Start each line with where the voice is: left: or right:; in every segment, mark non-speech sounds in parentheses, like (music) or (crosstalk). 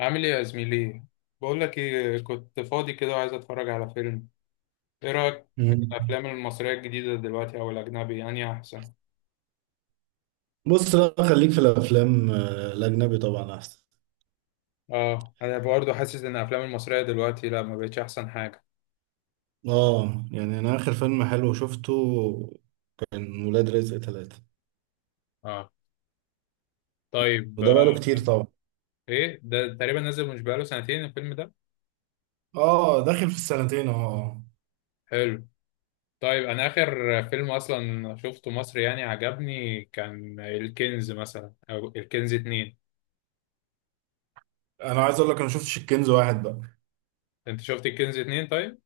left: عامل ايه يا زميلي؟ بقول لك ايه، كنت فاضي كده وعايز اتفرج على فيلم. ايه رايك في
right: مم.
left: الافلام المصريه الجديده دلوقتي؟ او الاجنبي يعني احسن؟
right: بص، لا خليك في الافلام، الاجنبي طبعا احسن.
left: اه، انا برضه حاسس ان الافلام المصريه دلوقتي لا، ما بقتش احسن حاجه.
right: اه يعني انا اخر فيلم حلو شفته كان ولاد رزق ثلاثة،
left: اه طيب.
right: وده بقاله كتير طبعا.
left: ايه ده؟ تقريبا نزل، مش بقاله 2 سنين الفيلم ده.
right: اه داخل في السنتين اهو. اه،
left: حلو. طيب، انا اخر فيلم اصلا شفته مصري يعني عجبني كان الكنز مثلا، او الكنز اتنين.
right: انا عايز اقول لك انا ما شفتش الكنز واحد بقى.
left: انت شفت الكنز اتنين طيب.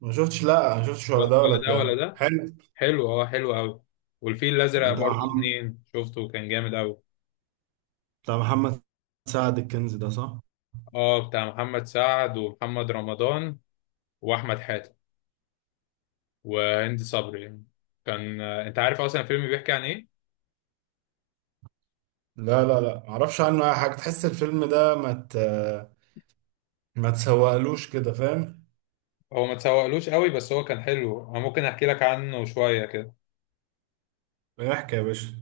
right: ما شفتش، لا ما شفتش ولا ده ولا
left: ولا ده ولا
right: ده.
left: ده
right: حلو.
left: حلو. اه حلو قوي. والفيل الازرق
right: بتاع
left: برضو شفته
right: محمد
left: اتنين، شفته كان جامد قوي.
right: بتاع محمد سعد، الكنز ده، صح؟
left: اه، بتاع محمد سعد ومحمد رمضان، واحمد حاتم، وهند صبري يعني. كان، انت عارف اصلا الفيلم بيحكي عن ايه؟
right: لا لا لا، معرفش عنه اي حاجه. تحس الفيلم ده ما تسوقلوش كده، فاهم؟
left: هو ما تسوقلوش قوي بس هو كان حلو، انا ممكن احكي لك عنه شويه كده.
right: احكي يا باشا.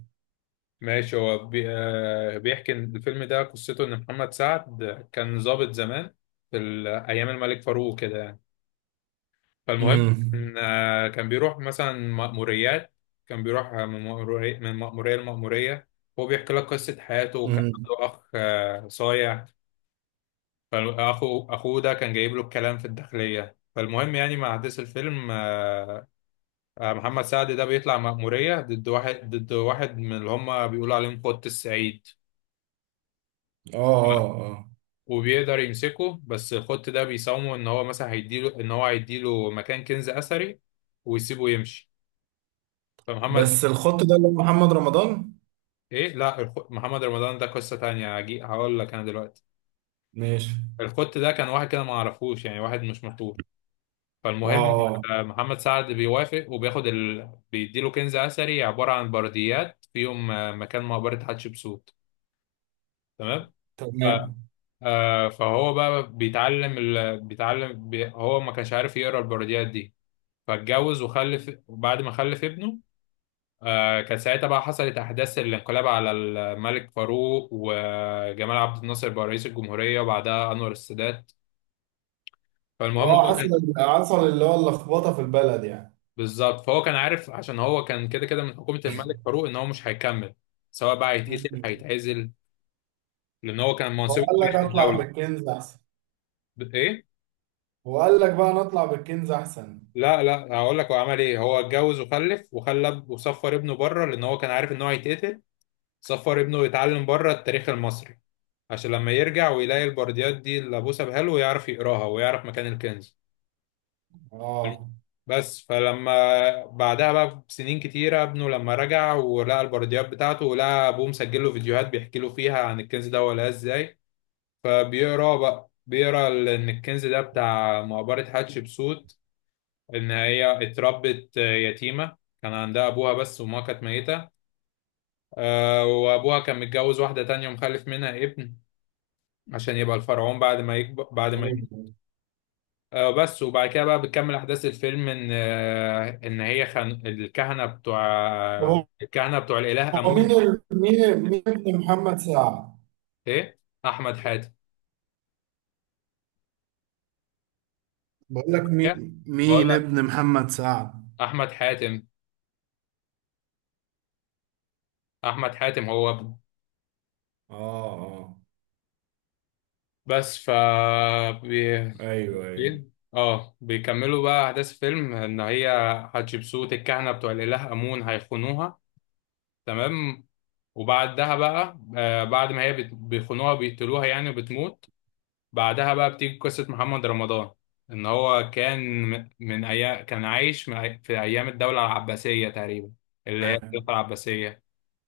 left: ماشي، هو بي... آه، بيحكي إن الفيلم ده قصته ان محمد سعد كان ضابط زمان في ايام الملك فاروق كده يعني. فالمهم إن كان بيروح مثلا مأموريات، كان بيروح من مأمورية لمأمورية. هو بيحكي لك قصة حياته، وكان
right: امم.
left: عنده أخ صايع. فأخو أخوه ده كان جايب له الكلام في الداخلية، فالمهم يعني مع أحداث الفيلم، محمد سعد ده بيطلع مأمورية ضد واحد من اللي هما بيقولوا عليهم خط السعيد،
right: اه اه اه.
left: وبيقدر يمسكه. بس الخط ده بيساومه إن هو هيديله مكان كنز أثري ويسيبه يمشي. فمحمد
right: بس الخط ده اللي هو محمد رمضان؟
left: ايه لا، محمد رمضان ده قصة تانية، هقول لك انا دلوقتي.
right: ماشي.
left: الخط ده كان واحد كده ما اعرفوش يعني، واحد مش مشهور.
right: اه
left: فالمهم
right: اه.
left: محمد سعد بيوافق وبياخد بيديله كنز اثري عبارة عن برديات فيهم مكان مقبرة حتشبسوت. تمام. ف...
right: تمام.
left: آه، فهو بقى بيتعلم هو ما كانش عارف يقرا البرديات دي، فاتجوز وخلف، وبعد ما خلف ابنه كان ساعتها بقى حصلت أحداث الانقلاب على الملك فاروق، وجمال عبد الناصر بقى رئيس الجمهورية وبعدها أنور السادات. فالمهم
right: اه
left: هو
right: حصل،
left: كان.
right: اللي هو اللخبطه في البلد يعني.
left: بالظبط، فهو كان عارف عشان هو كان كده كده من حكومة الملك فاروق إن هو مش هيكمل، سواء بقى هيتقتل
right: مم.
left: هيتعزل، لأن هو كان
right: هو
left: منصب
right: قال
left: كبير
right: لك
left: في
right: اطلع
left: الدولة.
right: بالكنز احسن؟
left: إيه؟
right: هو قال لك بقى نطلع بالكنز احسن.
left: لا لا، هقول لك هو عمل إيه. هو اتجوز وخلف، وخلى وصفر ابنه بره لأن هو كان عارف إن هو هيتقتل. سفر ابنه يتعلم بره التاريخ المصري عشان لما يرجع ويلاقي البرديات دي اللي ابوه سابها له يعرف يقراها ويعرف مكان الكنز.
right: اه.
left: بس فلما بعدها بقى بسنين كتيرة، ابنه لما رجع ولقى البرديات بتاعته ولقى ابوه مسجل له فيديوهات بيحكي له فيها عن الكنز ده ولا ازاي، فبيقرا بقى بيقرا ان الكنز ده بتاع مقبرة حتشبسوت، ان هي اتربت يتيمة، كان عندها ابوها بس وما كانت ميتة. وابوها كان متجوز واحدة تانية ومخلف منها ابن عشان يبقى الفرعون بعد ما يكبر، بعد ما يموت. آه بس. وبعد كده بقى بتكمل احداث الفيلم ان هي الكهنه بتوع
right: هو،
left: الكهنه بتوع الاله
right: هو مين
left: امون.
right: ال... مين مين ابن محمد سعد؟
left: ايه احمد حاتم.
right: بقول لك،
left: إيه؟ بقول
right: مين
left: لك،
right: ابن محمد سعد؟
left: احمد حاتم. احمد حاتم هو ابنه.
right: اه اه.
left: بس ف بي...
right: ايوه ايوه.
left: بيكملوا بقى احداث الفيلم ان هي حتشبسوت، الكهنه بتوع الاله امون هيخونوها. تمام. وبعدها بقى آه بعد ما هي بيخونوها بيقتلوها يعني، وبتموت. بعدها بقى بتيجي قصة محمد رمضان. إن هو كان من أيام، كان عايش في أيام الدولة العباسية تقريبا، اللي هي الخلافة العباسية.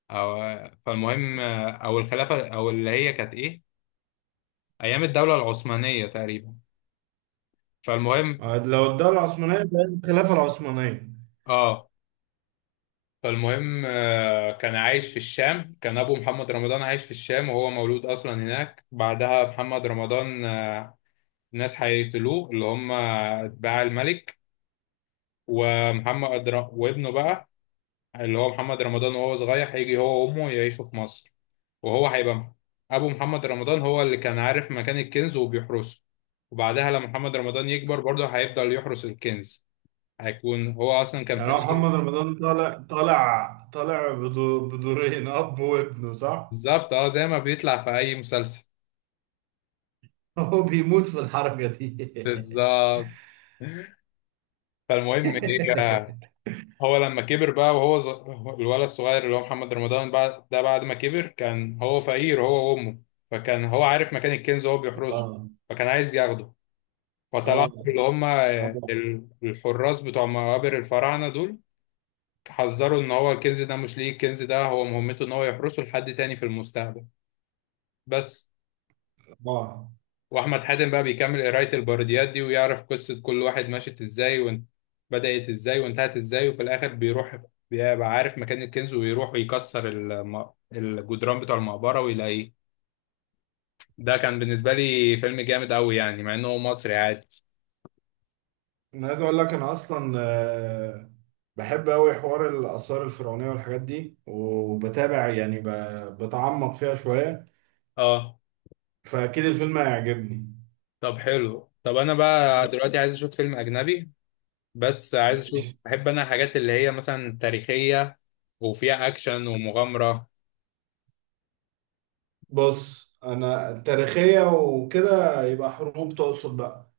left: أو، فالمهم، أو الخلافة، أو اللي هي كانت إيه، أيام الدولة العثمانية تقريبا. فالمهم
right: لو الدولة العثمانية بقت الخلافة العثمانية.
left: آه فالمهم كان عايش في الشام، كان أبو محمد رمضان عايش في الشام وهو مولود أصلا هناك. بعدها محمد رمضان، ناس هيقتلوه اللي هم أتباع الملك. وابنه بقى اللي هو محمد رمضان، وهو صغير هيجي هو وامه يعيشوا في مصر. وهو هيبقى ابو محمد رمضان هو اللي كان عارف مكان الكنز وبيحرسه. وبعدها لما محمد رمضان يكبر برضه هيفضل يحرس الكنز. هيكون هو اصلا كان
right: يعني هو
left: فقير.
right: محمد رمضان طالع، بدورين اب وابنه، صح؟
left: بالظبط، اه زي ما بيطلع في اي مسلسل.
right: (laughs) هو بيموت في الحركة دي (laughs)
left: بالظبط. فالمهم ايه، هو لما كبر بقى وهو الولد الصغير اللي هو محمد رمضان بعد ده بعد ما كبر، كان هو فقير هو وامه. فكان هو عارف مكان الكنز وهو بيحرسه.
right: اه
left: فكان عايز ياخده.
right: اه
left: فطلعوا اللي هم
right: اه
left: الحراس بتوع مقابر الفراعنة دول، حذروا ان هو الكنز ده مش ليه، الكنز ده هو مهمته ان هو يحرسه لحد تاني في المستقبل. بس.
right: اه.
left: واحمد حاتم بقى بيكمل قراية البرديات دي ويعرف قصة كل واحد مشت ازاي، وان بدأت ازاي وانتهت ازاي، وفي الاخر بيروح، بيبقى عارف مكان الكنز، ويروح ويكسر الجدران بتوع المقبرة ويلاقيه. ده كان بالنسبة لي فيلم جامد قوي يعني، مع انه مصري عادي.
right: انا عايز اقول لك، انا اصلا بحب قوي حوار الاثار الفرعونيه والحاجات دي، وبتابع يعني بتعمق فيها شويه،
left: اه،
right: فاكيد الفيلم هيعجبني.
left: طب حلو. طب انا بقى دلوقتي عايز اشوف فيلم اجنبي، بس عايز اشوف،
right: ماشي.
left: بحب انا الحاجات اللي هي مثلا تاريخية وفيها اكشن ومغامرة.
right: بص، انا تاريخيه وكده، يبقى حروب تقصد بقى؟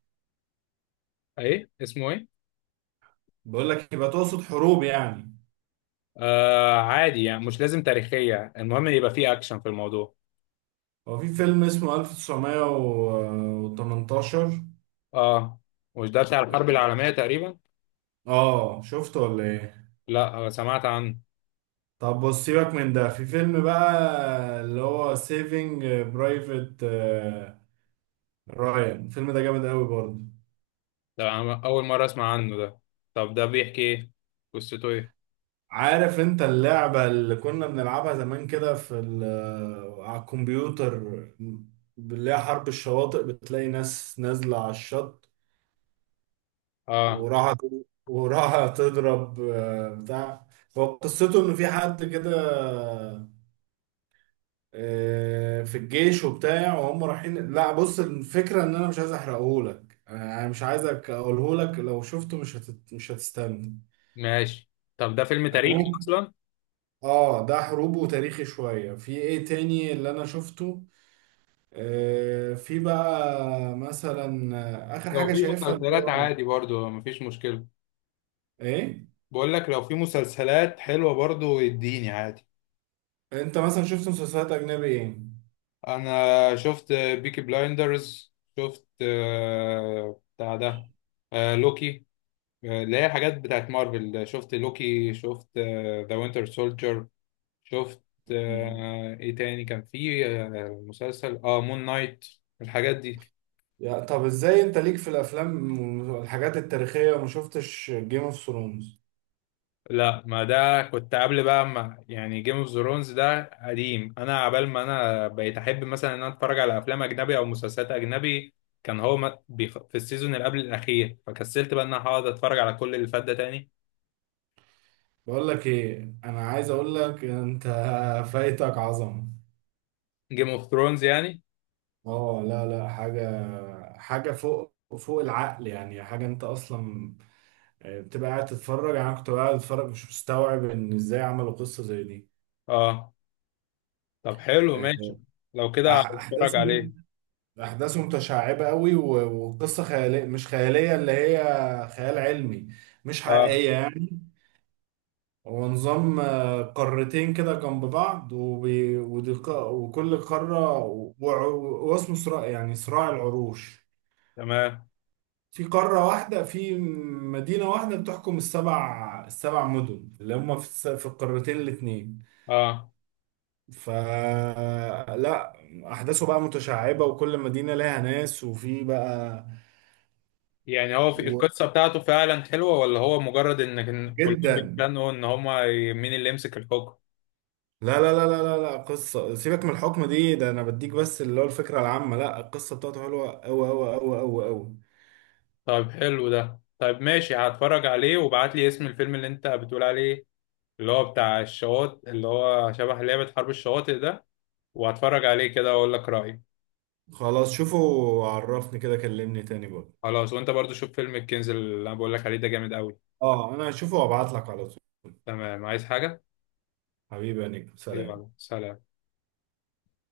left: ايه اسمه ايه؟
right: بقول لك، يبقى تقصد حروب يعني؟
left: آه عادي يعني مش لازم تاريخية، المهم يبقى فيه اكشن في الموضوع.
right: هو في فيلم اسمه 1918.
left: اه مش ده بتاع الحرب العالمية تقريبا؟
right: اه، شفته ولا ايه؟
left: لا، سمعت عنه.
right: طب بص، سيبك من ده. في فيلم بقى اللي هو سيفينج برايفت رايان. الفيلم ده جامد قوي برضه.
left: ده أنا اول مرة اسمع عنه ده. طب ده بيحكي ايه؟ قصته ايه؟
right: عارف انت اللعبة اللي كنا بنلعبها زمان كده في على الكمبيوتر، اللي هي حرب الشواطئ؟ بتلاقي ناس نازلة على الشط،
left: اه
right: وراها وراها تضرب بتاع. هو قصته ان في حد كده في الجيش وبتاع وهم رايحين. لا بص، الفكرة ان انا مش عايز احرقهولك، انا مش عايزك اقولهولك. لو شفته مش هتستنى.
left: ماشي. طب ده فيلم
right: أنا
left: تاريخي
right: ممكن.
left: اصلا؟
right: اه ده حروب وتاريخي شوية. في ايه تاني اللي انا شفته؟ آه في بقى مثلا، اخر
left: لو
right: حاجة
left: في
right: شايفها اللي
left: مسلسلات
right: هو
left: عادي برضو مفيش مشكلة.
right: ايه.
left: بقول لك لو في مسلسلات حلوة برضو يديني عادي.
right: انت مثلا شفت مسلسلات اجنبي ايه؟
left: انا شفت بيكي بلايندرز. شفت بتاع ده، لوكي، اللي هي حاجات بتاعت مارفل. شفت لوكي، شفت ذا وينتر سولجر. شفت ايه تاني كان في، مسلسل اه مون نايت، الحاجات دي.
right: يا طب، ازاي انت ليك في الافلام والحاجات التاريخية وما شفتش جيم اوف ثرونز؟
left: لا، ما ده كنت قبل بقى، ما يعني جيم اوف ثرونز ده قديم. انا عبال ما انا بقيت احب مثلا ان انا اتفرج على افلام اجنبي او مسلسلات اجنبي، كان هو في السيزون اللي قبل الاخير، فكسلت بقى ان انا هقعد اتفرج على كل اللي فات ده تاني.
right: بقول لك ايه، انا عايز اقول لك، انت (laughs) فايتك عظمه.
left: جيم اوف ثرونز يعني.
right: اه لا لا، حاجه حاجه فوق، فوق العقل يعني. حاجه انت اصلا بتبقى قاعد تتفرج. يعني انا كنت قاعد اتفرج مش مستوعب ان ازاي عملوا قصه زي دي.
left: اه، طب حلو
right: آه،
left: ماشي، لو
right: أح-
left: كده هتفرج
right: احداث م-
left: عليه.
right: احداث متشعبه قوي، وقصه خياليه، مش خياليه، اللي هي خيال علمي، مش
left: اه
right: حقيقيه يعني. هو نظام قارتين كده جنب بعض، وكل قارة واسمه صراع، يعني صراع العروش.
left: تمام.
right: في قارة واحدة، في مدينة واحدة بتحكم السبع، مدن اللي هم في، في القارتين الاتنين.
left: اه
right: فلا، أحداثه بقى متشعبة، وكل مدينة لها ناس وفي بقى
left: يعني، هو في
right: و...
left: القصة بتاعته فعلا حلوة، ولا هو مجرد ان كان كلهم
right: جدا.
left: بيتخانقوا ان هما مين اللي يمسك الحكم؟
right: لا لا لا لا لا لا، قصة سيبك من الحكم دي، ده أنا بديك بس اللي هو الفكرة العامة. لا، القصة بتاعته حلوة أوي أوي أوي أوي أوي.
left: طيب حلو ده، طيب ماشي هتفرج عليه وابعت لي اسم الفيلم اللي انت بتقول عليه، اللي هو بتاع الشواطئ، اللي هو شبه لعبة حرب الشواطئ ده. وهتفرج عليه كده واقول لك رأيي.
right: خلاص، شوفه وعرفني كده، كلمني تاني بقى.
left: خلاص، وانت برضو شوف فيلم الكنز اللي انا بقول لك عليه ده جامد قوي.
right: اه انا هشوفه وابعت لك على طول.
left: تمام، عايز حاجة؟
right: حبيبي يا نجم،
left: يلا
right: سلام.
left: سلام.